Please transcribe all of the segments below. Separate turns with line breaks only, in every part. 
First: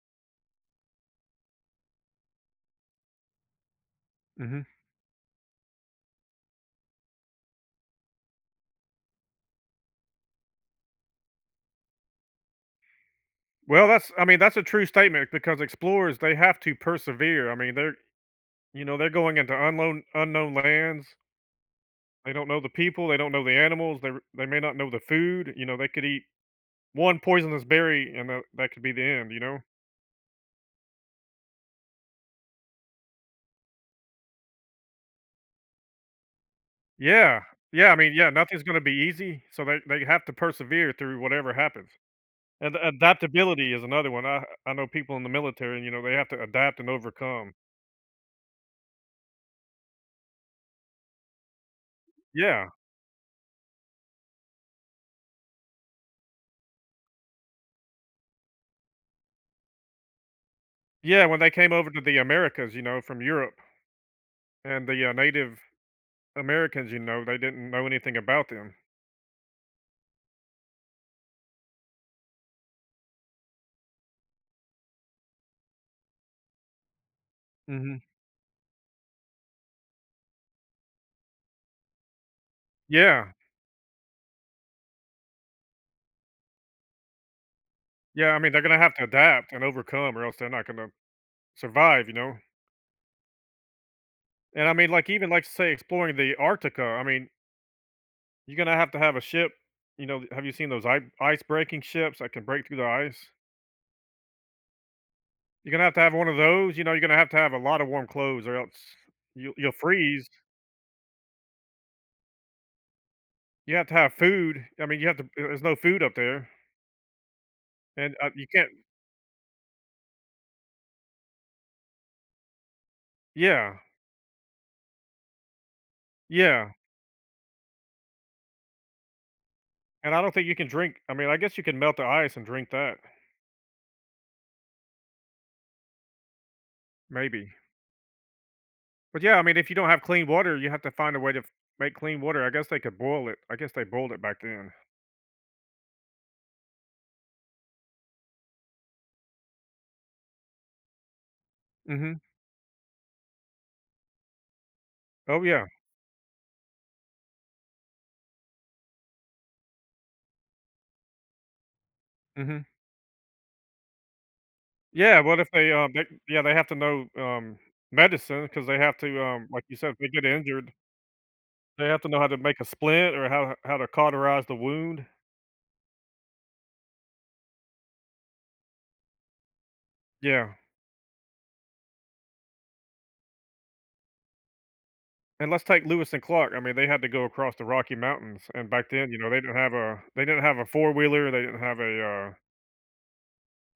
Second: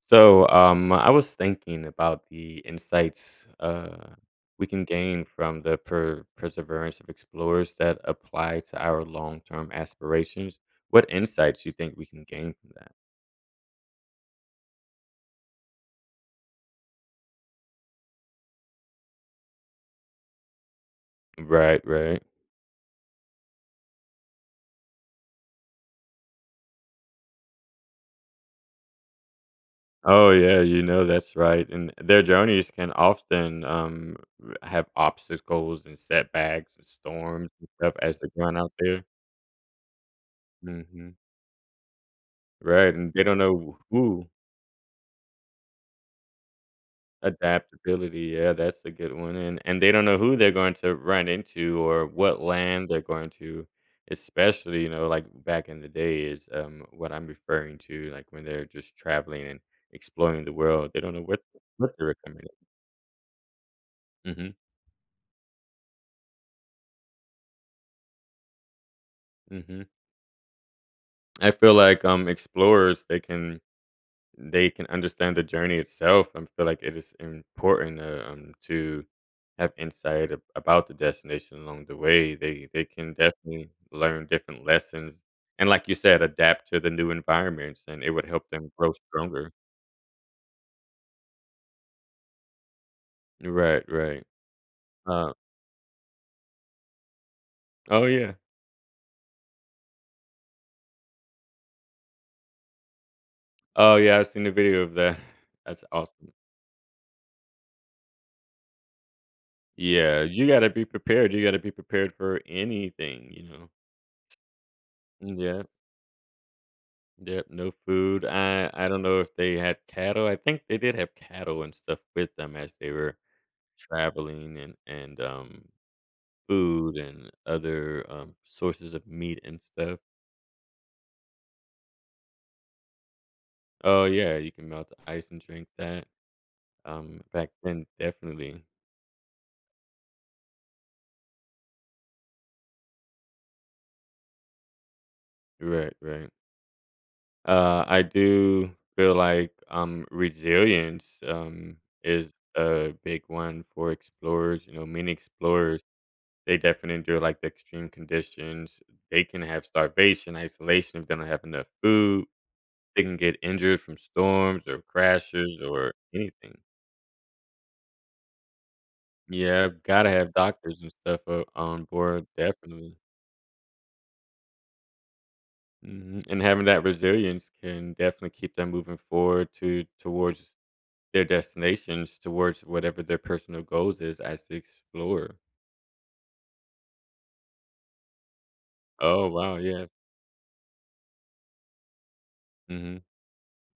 So, um, I was thinking about the insights, uh,
Mhm.
we can gain from the per perseverance of explorers that apply to our long-term aspirations. What insights you think we can gain from that?
Well, that's I mean, that's a true statement because explorers, they have to persevere, I mean, they're you know, they're going into unknown unknown lands.
Right. Right.
They don't know the people. They don't know the animals. They're they may not know the food. You know, they could eat one poisonous berry, and tha that could be the end, you know?
Oh, yeah, you know, that's right. And and their journeys can often, um, r have obstacles and setbacks and
Yeah.
storms and
Yeah,
stuff
I mean,
as they
yeah,
run
nothing's
out
gonna be
there.
easy, so they they have to persevere
Mhm.
through whatever happens. And
Right. And they don't
adaptability
know
is another one,
who
I I know people in the military, you know, they have to adapt and overcome.
Adaptability, yeah, that's a good one. And and they don't know who they're going to run into or what
Yeah.
land they're going to, especially, you know, like, back in the day is, um, what I'm referring to, like, when they're just traveling and exploring the world, they don't know
Yeah, when
what
they came over
what
to
they were
the
coming up
Americas, you know, from Europe,
Mhm.
and the, uh, Native Americans, you know, they didn't know anything about them.
Mhm. I feel like, um, explorers, they can they can understand the journey itself. I feel like it is important
Mhm.
to, um, to have insight a about the destination along the way. They they can
Yeah.
definitely learn different lessons. And like you said, adapt to the new environments, and it would
Yeah, I
help
mean, they're
them
gonna
grow
have to
stronger.
adapt and overcome or else they're not gonna survive, you know?
Right, right.
And, I mean, like, even,
Um
like, say, exploring the Arctica. I mean
Oh, yeah.
You're gonna have to have a ship you know, have you seen those i ice breaking ships that can break through the ice?
Oh, yeah, I've seen the video of that.
You're gonna
That's
have to have one
awesome
of those, you know, you're gonna have to have a lot of warm clothes or else you’ll you'll
Yeah,
freeze.
you gotta be prepared. You gotta be prepared for anything, you know?
You have to have food. I mean, you have to uh
Mm
uh there's
Yep.
no food up there.
Yep, no
And,
food,
uh, you
I
can't
I don't know if they had cattle. I think they did have cattle and stuff with them as they were
Yeah.
traveling and and, um,
Yeah.
food and other, um, sources of meat and stuff.
And I don't think you can drink I mean, I guess you can melt the ice and drink that.
Oh, yeah, you can melt the ice and drink that. Um, back
Maybe.
then, definitely.
But, yeah, I mean, if you don't have clean water, you have to find a way to f make clean water. I guess they could boil it. I guess they boiled it back then.
Right, right. Uh, I do feel like, um, resilience, um,
Mhm.
is a big one for explorers. You know, many
Oh yeah.
explorers, they defin endure, like, the extreme conditions. They can have starvation, isolation, if they don't have enough food.
Mhm.
They can get injured from storms or
Yeah, what if
crashes
they, um,
or
they yeah, they
anything.
have to know, um, medicine 'cause they have to, um, like
Yeah,
you said, if they
gotta
get
have
injured
doctors and stuff o on
they have to know how
board,
to make a
definitely.
splint or how how to cauterize the wound.
Mhm. And having that resilience can definitely keep them moving forward to towards
Yeah.
their destinations, towards whatever their personal goals is as they explore.
And let's take Lewis and Clark, I mean, they had to go across the Rocky Mountains. And back then, you know,
Oh,
they didn't
wow,
have
yes.
a they didn't have a four-wheeler. They didn't have a, uh
Mhm.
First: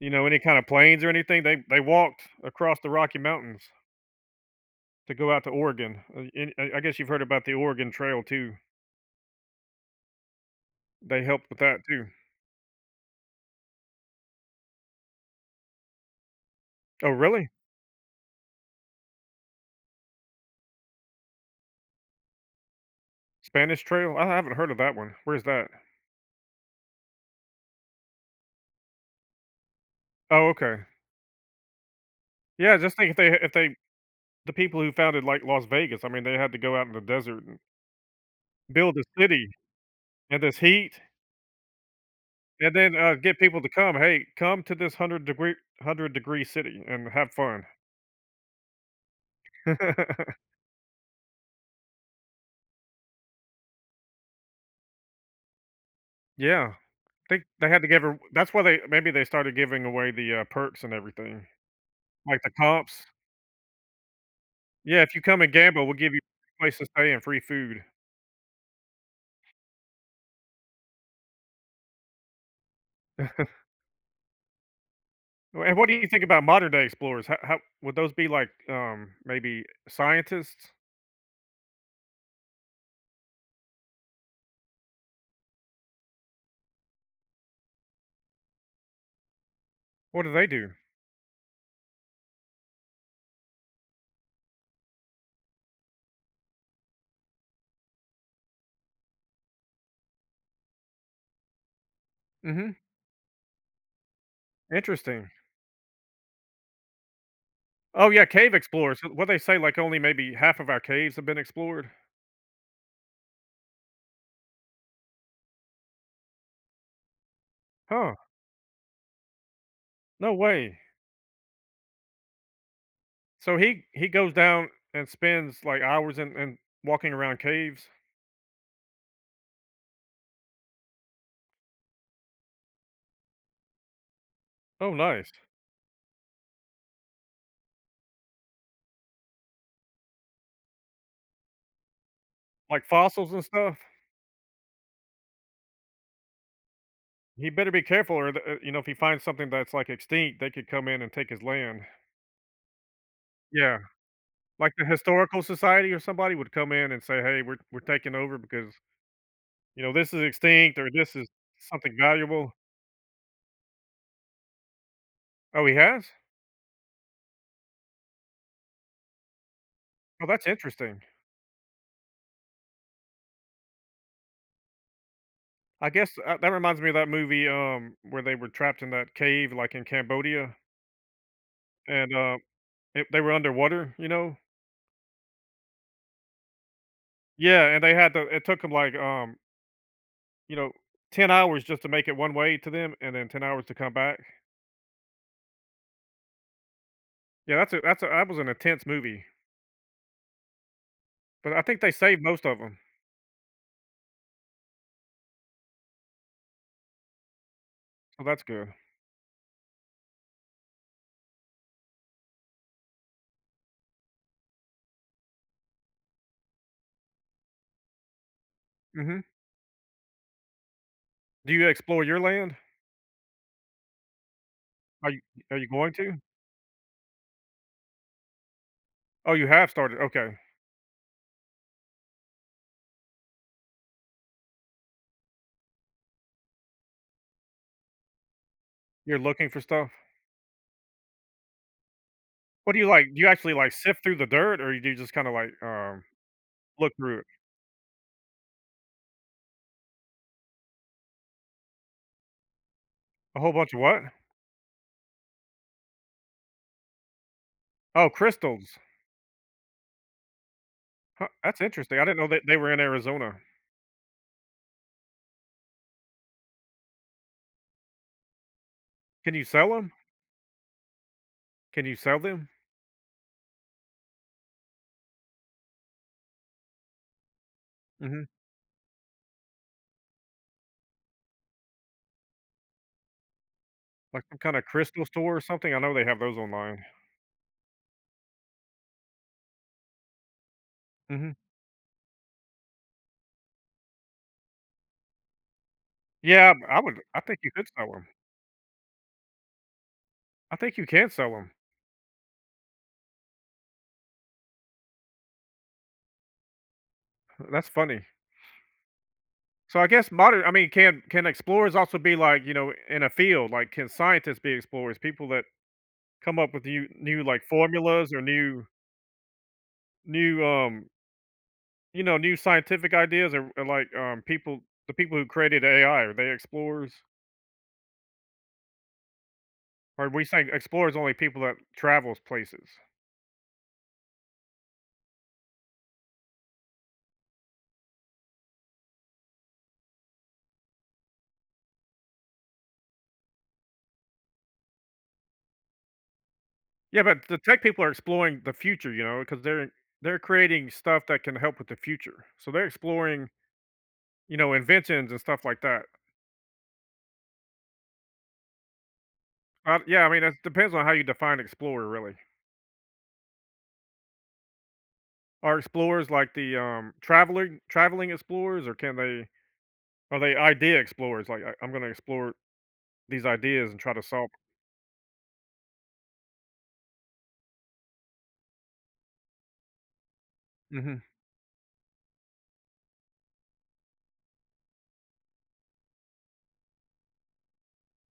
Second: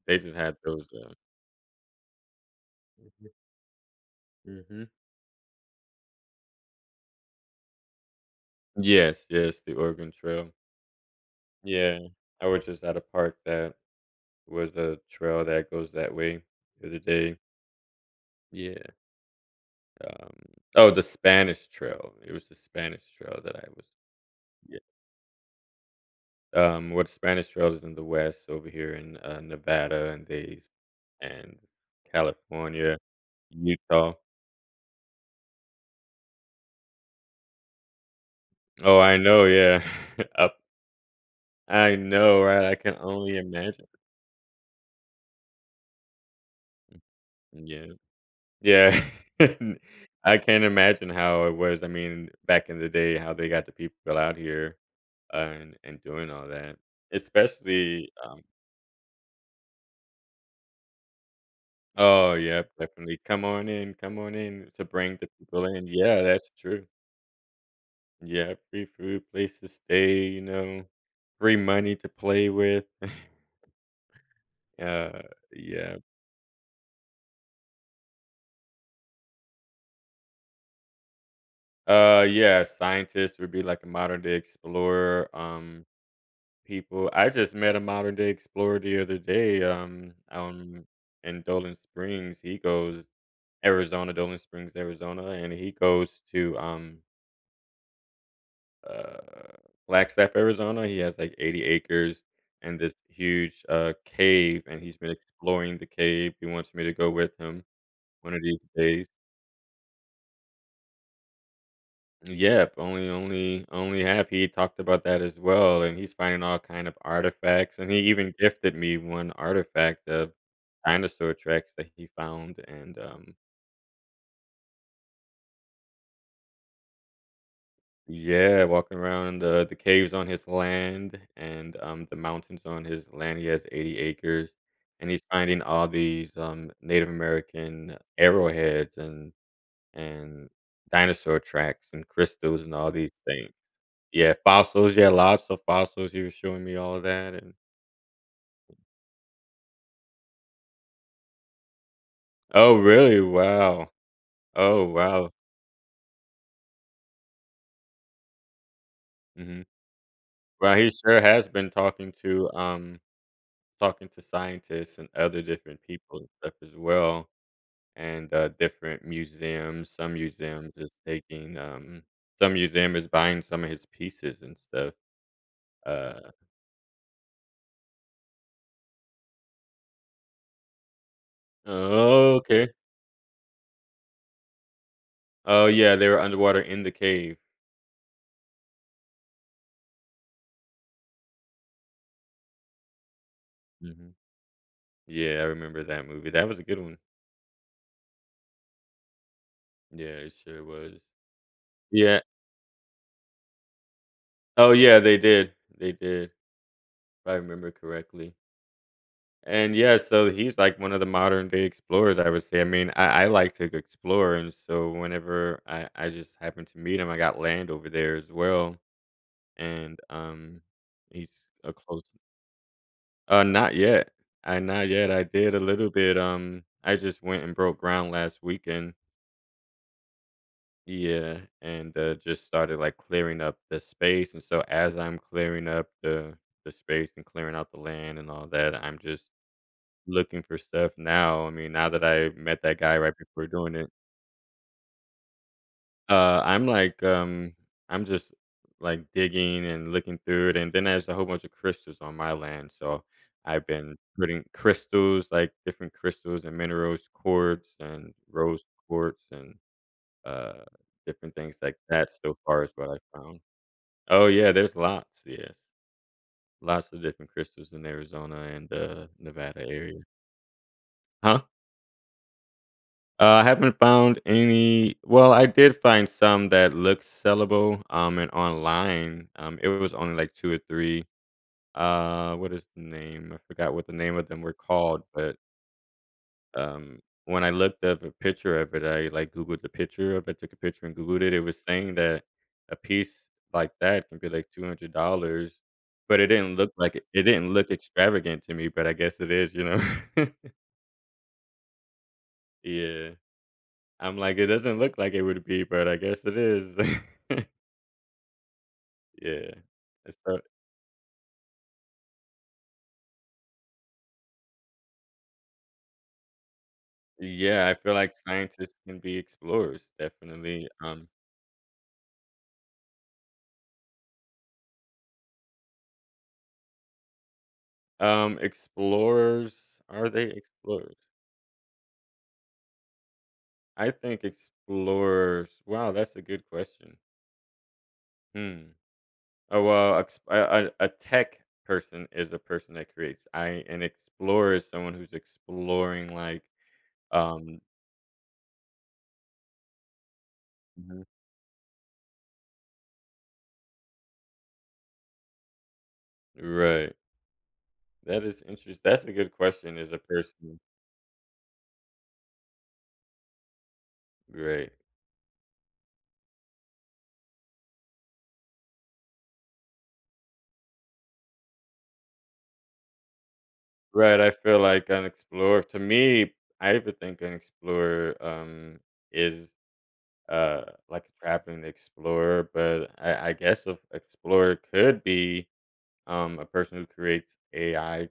you
They
know,
just
any
had
kind of
those,
planes or
uh
anything. They they walked across the
Yeah,
Rocky
yeah.
Mountains.
Mhm.
To go out to Oregon. Uh and I I guess you've heard about the Oregon Trail too.
Yes, yes. The Oregon Trail.
They helped with that
Yeah.
too.
I was just at a park that was a trail that goes that way the other
Oh,
day.
really?
Yeah. Um Oh, the Spanish Trail. It was the Spanish Trail that I
Spanish
was
Trail? I haven't heard
Ye
of that one. Where is that?
Um, what Spanish Trail is in the West over here in, uh, Nevada and
Oh,
these
okay.
and
Yeah, just
California,
think if they ha if
and
they
Utah.
the people who founded, like, Las Vegas, I mean, they had to go out in the desert and build
Oh,
a
I know,
city.
yeah.
In
Up
this heat?
I know, right,
And
I
then,
can
uh,
only
get people to
imagine.
come. "Hey, come to this 100 degree 100 degree city
M
and have fun."
mm, yeah. Yeah. I can't imagine how it was. I mean, back in the day, how they got the people out here, uh, and and doing all
Yeah.
that,
Think they had to give her
especially,
w
um
that's why they maybe they started giving away the, uh, perks and everything.
Oh,
Like, the
yep,
comps?
definitely, "Come on in come on in to
Yeah, "If
bring
you
the
come and
people
gamble,
in."
we'll give you
Yeah, that's
place to
true.
stay and free food."
Yep. Free food, place to stay, you know, free money to play with. Yeah,
And what do
yep.
you think about modern day explorers? How how would those be, like, um, maybe scientists?
Uh, yeah, scientists would be like a modern-day explorer, um, people I just met a modern-day explorer the other day, um,
What do they
out
do?
in in Dolan Springs. He goes Arizons Dolan Springs, Arizona, and he goes to, um uh, Flagstaff, Arizona. He has, like, 80 acres and
Mhm.
this huge, uh, cave, and he's been
Interesting.
exploring the cave, he wants me to go with him
Oh, yeah,
one of
cave
these
explorers!
days.
Who what'd they say, like, only maybe half of our caves have been explored?
Mm, yep. Only only only have he talked about that as well, and he's finding all kind of artifacts. And he
Huh.
even gifted me one artifact of
No way.
dinosaur tracks that he found, and, um
So he he goes down and spends, like, hours and and walking around caves?
Yeah, walking around the the caves on his land and, um, the mountains on his land- he has 80 acres-
Oh,
and he's
nice.
finding all these, um, Native American arrowheads and and dinosaur tracks and crystals and
Like
all these
fossils and
things.
stuff?
Yeah, fossils, yeah, lots of fossils, he was showing me all of that,
He
and
better be careful or the uh, you know, if he finds something that's, like, extinct, they could come in and take his land.
Oh, really?
Yeah.
Wow.
Like,
Oh,
the
wow.
historical society or somebody would come in and say, "Hey. We're we're taking over because
Mhm.
you know, this is
Well,
extinct or
he
this
sure
is
has been
something
talking to,
valuable."
um talking to scientists and other
Oh, he
different
has?
people and stuff as well and, uh, different museums. Some
Oh, that's
museums is
interesting.
taking, um some museum is buying some of his pieces and stuff.
I guess,
Uh
uh, that reminds me of that movie, um, where they were trapped in that cave, like, in Cambodia and, uh,
Okay.
they they were underwater, you know?
Oh, yeah. They were underwater in the cave.
Yeah. And they had to it took 'em, like, um you know, 10 hours just to make it one way to them, and then, 10 hours to come
Mhm.
back.
Yeah, I remember that movie. That was a good one.
Yeah. That's a that's a that was an intense movie.
Yeah, it sure was.
But I think they
Yeah.
saved most of 'em.
Oh, yeah. They did, they did, if I remember
Oh,
correctly.
that's good.
And yeah. So he's, like, one of the modern-day explorers, I would say. I mean, I I like to g explore. And so whenever I I just happened to meet him. I got land over there as well.
Mhm.
And, um, he's
Do you
a
explore
close
your land?
Uh, not yet. I not
Are
yet.
you
I did
are
a
you
little
going
bit.
to?
Um, I just went and broke ground last weekend.
Oh, you have started? Okay.
Yeah, and, uh, just started, like, clearing up the space, and so as I'm clearing up the the space and clearing out the land, and all that, I'm
You're
just
looking for stuff?
looking for stuff now. I mean, now that I met
What do
that
you
guy
like,
right
do you
before
actually, like,
doing it.
sift through the dirt, or do you just kinda like um,
Uh, I'm
look
like,
through it?
um, I'm just, like, digging and looking through it, and then there's a whole bunch of crystals on my land. So,
A whole
I've
bunch of
been
what?
putting crystals, like, different crystals and minerals, quartz,
Oh,
and rose
crystals.
quartz, and, uh,
Huh,
different things
that's
like
interesting. I
that,
didn't know
so
that they
far is
were in
what I
Arizona.
found Oh, yeah, there's lots, yes. Lots of different crystals in Arizona and, uh,
Can you
Nevada
sell 'em?
area. Huh?
Can you sell them?
Uh, I haven't found any well, I did find some that looked sellable, um,
Mhm.
in online. Um, it was only, like, 2 or 3 uh, what is the name? I forgot what the name
Like,
of
some
them were
kinda
called,
crystal
but
store or something? I know they have those online.
um, when I looked up a picture of it, I, like, Googled the picture of it, took a picture, and Googled
Mhm.
it. It was saying that a piece like that could be, like, $200, but it
Yeah,
didn't look
I would
like it
I
it
think you
didn't
could
look
sell 'em.
extravagant to me, but I guess it is, you know?
I think you can sell 'em.
Yeah. I'm like, it doesn't look like, it would be, but I guess it is.
Hm that's funny.
Yeah,
So I guess
is that
modern I mean, can can explorers also be like, you know, in a field? Like, can scientists be explorers? People that come up with you new like
Yeah, I feel
formulas
like
or new
scientists can be explorers,
new
definitely,
um
um.
you know, new scientific ideas or or, like, um, people, the people who created AI, are they explorers?
Um, explorers,
Or are
are
we
they
saying explorers
explorers?
only people that travels places.
I think explorers. Wow, that's a good question. Mm, oh a ex a a a tech person is a person that creates, I an explorer is someone who's exploring like,
Yeah, but the
um
tech people are exploring the future, you know, 'cause they're they're creating stuff
Mhm.
that can help with the future. So they're exploring you know, inventions and stuff like that.
Right. That is interest that's a good question
Uh,
is a
yeah I mean, it
person
depends on how you define explorer, really.
Right.
Are explorers like the, um, traveling traveling explorers or can they are they idea explorers? Like, I I'm gonna explore these ideas and try to
Right. I
solve
feel like an explorer, to me, I have to think, an explorer, um, is, uh,
Mhm.
like a traveling explorer, but I I guess, a an explorer could be um, a person who creates AI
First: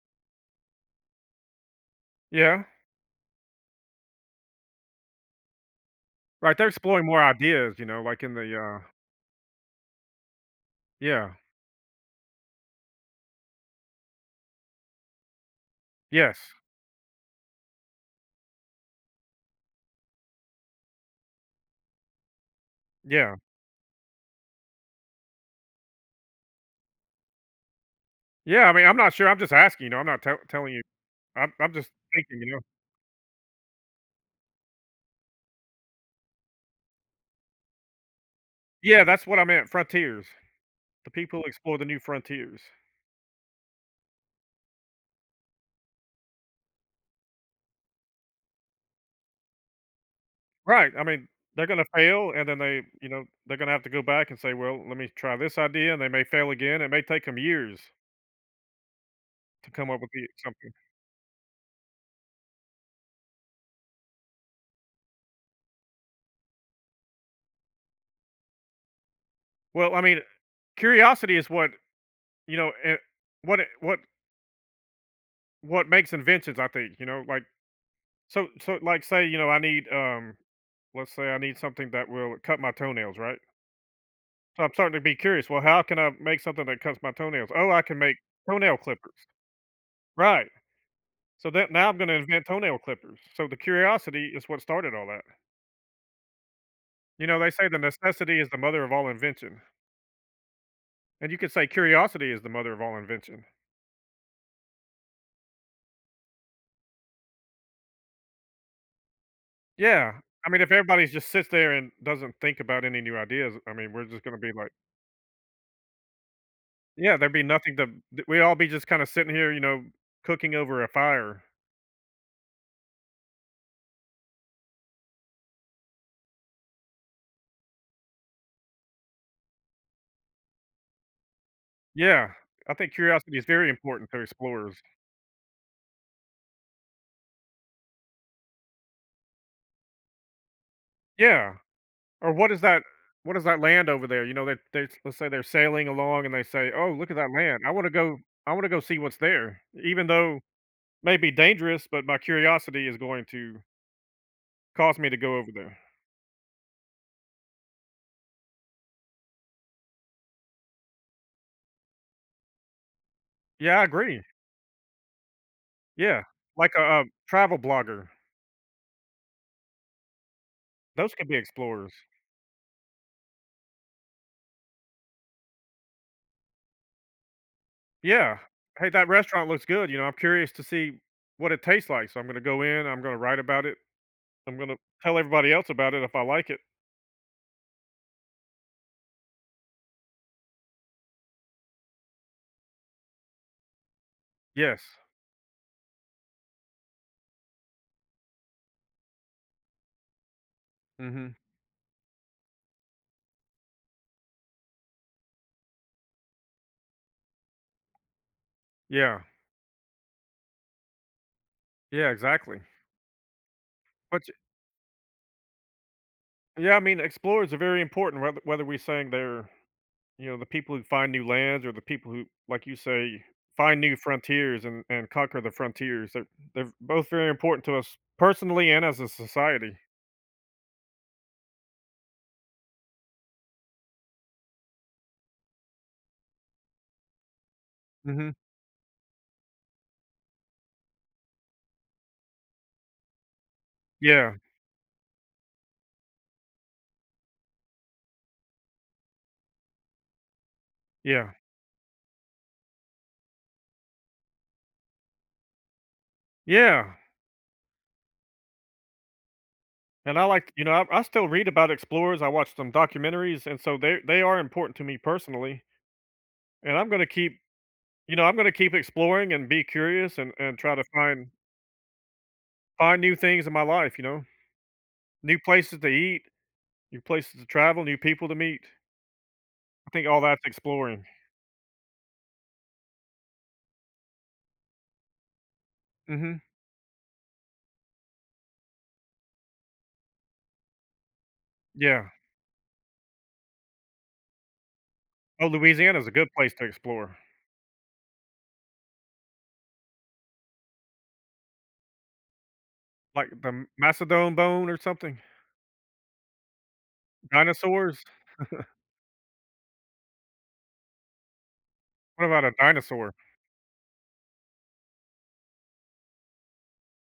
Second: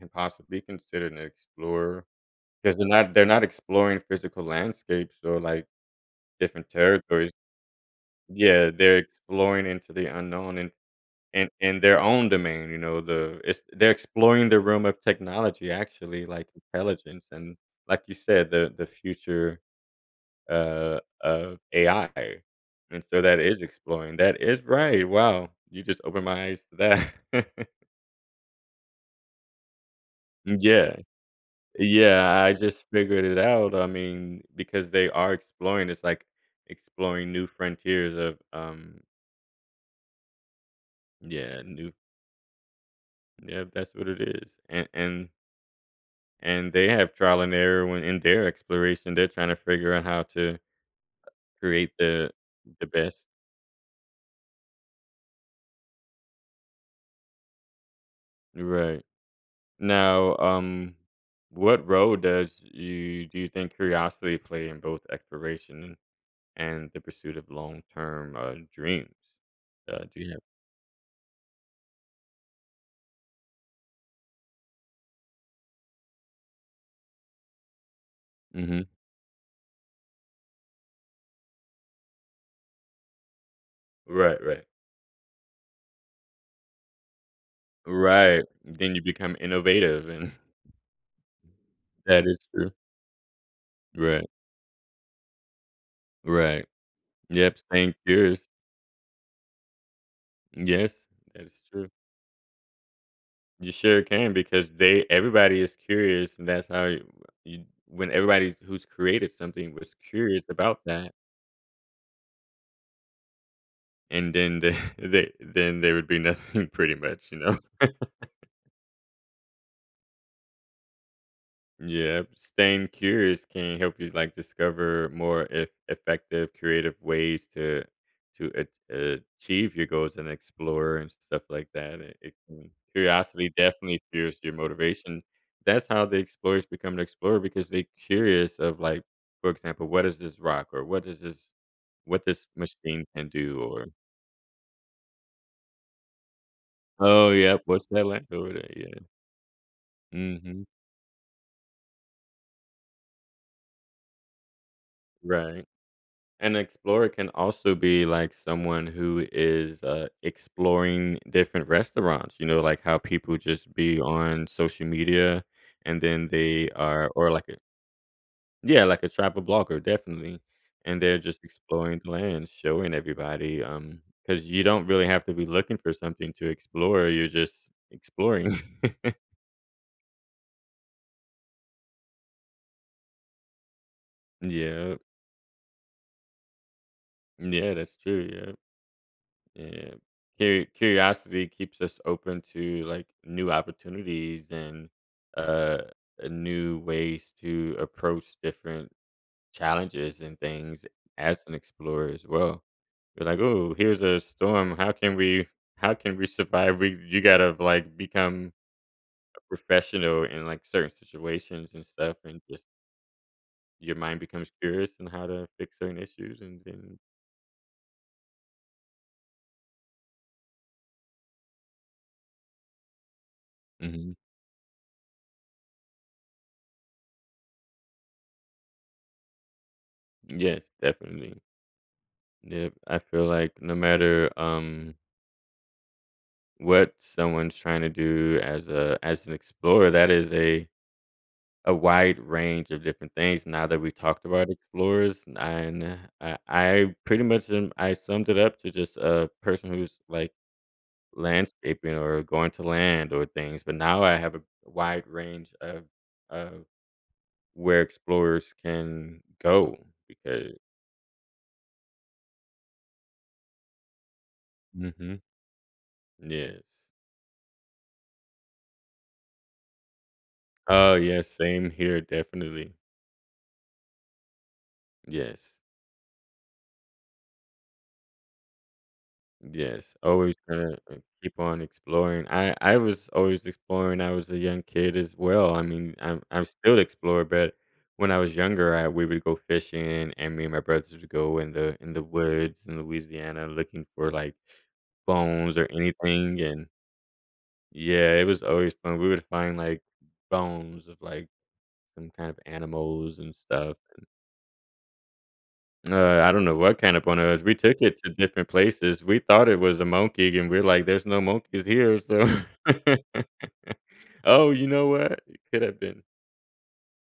can possibly considered an explorer,
Yeah.
'cause they're not they're not exploring physical landscapes or, like,
Right,
different
they're exploring more
territories.
ideas, you know, like in the j
Yeah,
uh
they're exploring into the unknown in
Yeah.
in in their own domain, you know, the it's they're exploring the realm of technology, actually,
Yes.
like, intelligence and like you said, the the future, uh, of AI. And so
Yeah.
that is exploring. That is Right, wow. You just opened my eyes to that.
Yeah, I mean, I'm not sure, I'm just asking, you know? I'm not tell
Mm
telling you
yeah.
I'm I'm just thinking,
Yeah,
you
I
know?
just figured it out. I mean, because they are exploring, it's like exploring new frontiers of, um
Yeah, that's what I meant, frontiers. The people
Yeah,
explore the
new
new frontiers.
Yeah, that's what it is. A and and they have trial and error when in their exploration. They're tryna figure out how to, uh,
Right. I mean, they're gonna
create the
fail, and then they,
the
you know,
best.
they're gonna have to go back and say, "Well, let me try this idea." And they may fail again. It may take 'em years
Right.
to come up with the
Now,
something.
um, what role does you do you think curiosity play in both exploration an and the pursuit of long-term, uh, dreams?
Well, I
Uh,
mean,
do
eh
you have
curiosity is what you know, and what it what what makes inventions, I think, you know? Like so so,
Mhm.
like, say, you know, I need, um, let's say I need something that will cut my toenails, right?
Right,
So
right.
I'm starting to be curious, "Well, how can I make something that cuts my toenails? Oh, I can make
Right.
toenail
Then you
clippers."
become innovative, and
Right. So that now I'm gonna
That is
invent
true.
toenail clippers. So, the
Right.
curiosity is what started all that.
Right,
You know, they
yep,
say that
staying
necessity
curious.
is the mother of all invention.
Yes,
And you
that
can
is
say
true.
curiosity is the mother of all invention.
You sure can, because they everybody is curious, and that's how you, uh you when everybody's who's created something was
Yeah.
curious
I mean if
about
everybody's
that
just sits there and doesn't think about any new ideas, I mean, we're just
And
gonna be
then
like
the the then there would be nothing pretty
Yeah,
much,
there'd
you
be
know?
nothing to d we all be just kinda sitting here, you know, cooking over a fire.
Yep, staying curious can help you, like, discover more eff effective, creative ways to to ach achieve your goals and explore, and stuff like that, it
Yeah,
it can
I think curiosity is
curiosity
very
definitely
important for
fuels your
explorers.
motivation. That's how the explorers become the explorer, because they curious of like, for example, "What is this rock," or, "What is
Yeah.
this what
Or,
this
"What is that
machine can
what is that
do," or
land over there?" You know, that they let's say they're sailing along and they say, "Oh, look at
Oh,
that
yep,
land, I
"What's
wanna
that
go
land over
I
there?"
wanna go see
Yeah.
what's there." Even though
Mhm.
may be dangerous, but my curiosity is going to cause me to go over
Right,
there.
an explorer can also be, like, someone who is, uh, exploring different restaurants, you know, like how people just
Yeah, I
be
agree.
on social media and
Yeah,
then they
like a a
are or like
travel
a
blogger.
Yeah, like a travel blogger, definitely, and
Those
they're
could be
just
explorers.
exploring the land, showing everybody, um, 'cause you don't really have to be looking for something to explore, you're just
Yeah,
exploring.
"Hey, that restaurant looks good," you know, "I'm curious to see what it tastes like, so I'm gonna go in, I'm gonna write about it. I'm gonna
Yep.
tell everybody else about it if I like it."
Yeah, that's true, yep. Yeah, yeah. Curi curiosity keeps us open to, like, new opportunities,
Yes.
and, uh, uh, new ways to approach different challenges and things,
Mhm.
as an explorer as well. We're like, "Ooh, here's a storm, how can we how can we survive?" We you gotta, like, become
Yeah.
a professional in, like, certain situations, and
Yeah,
stuff and
exactly.
just your mind
But ch
becomes curious on how to fix certain issues and
Yeah, I
then
mean, explorers are very important whether whether we saying they're, you know, the people who find new lands, or the people who like you say, find new
Mhm.
frontiers an and conquer the frontiers, they're they're both very important to us personally, and as a society.
Yes, definitely. Yep. I feel like no matter, um what someone's trying to
Mhm.
do as a as an explorer, that is a a wide range of different things now that we've talked
Yeah.
about explorers n and I I pretty much and I summed it up to just a person who's, like,
Yeah.
landscaping or going to land or things. But now I have a wide range of of
Yeah.
where explorers can go
And I like
becau
you know, I I still read about explorers. I watched some documentaries, and so they're they are important to me
Mhm.
personally. And
Yes.
I'm gonna keep you know, I'm gonna keep exploring and be curious and and try to
Oh, yeah,
find
same here, definitely.
find new things in my life, you know? New
Yes.
places to eat, new places to travel, new people to meet. I
Yes.
think all
Always
that's
gonna uh,
exploring.
keep on exploring. I I was always exploring, I was a young kid as well, I mean, I'm
Mhm.
I'm still explorer, but when I was younger, I we would go fishing, and and me and my brothers would go in the in the
Yeah.
woods in Louisiana looking for, like,
Oh,
bones or
Louisiana is a good
anything
place to
and
explore.
Yeah, it was always fun. We would find, like, bones of, like, some kind of animals
Like,
and
the
stuff and
mastodon bone or something?
Uh, I don't know what kind of bone it was. We took it
Dinosaurs?
to different places. We thought it was a monkey, and we're like, "There's no monkeys here,"
What
so.
about a dinosaur?
Oh, you know what? It could have been.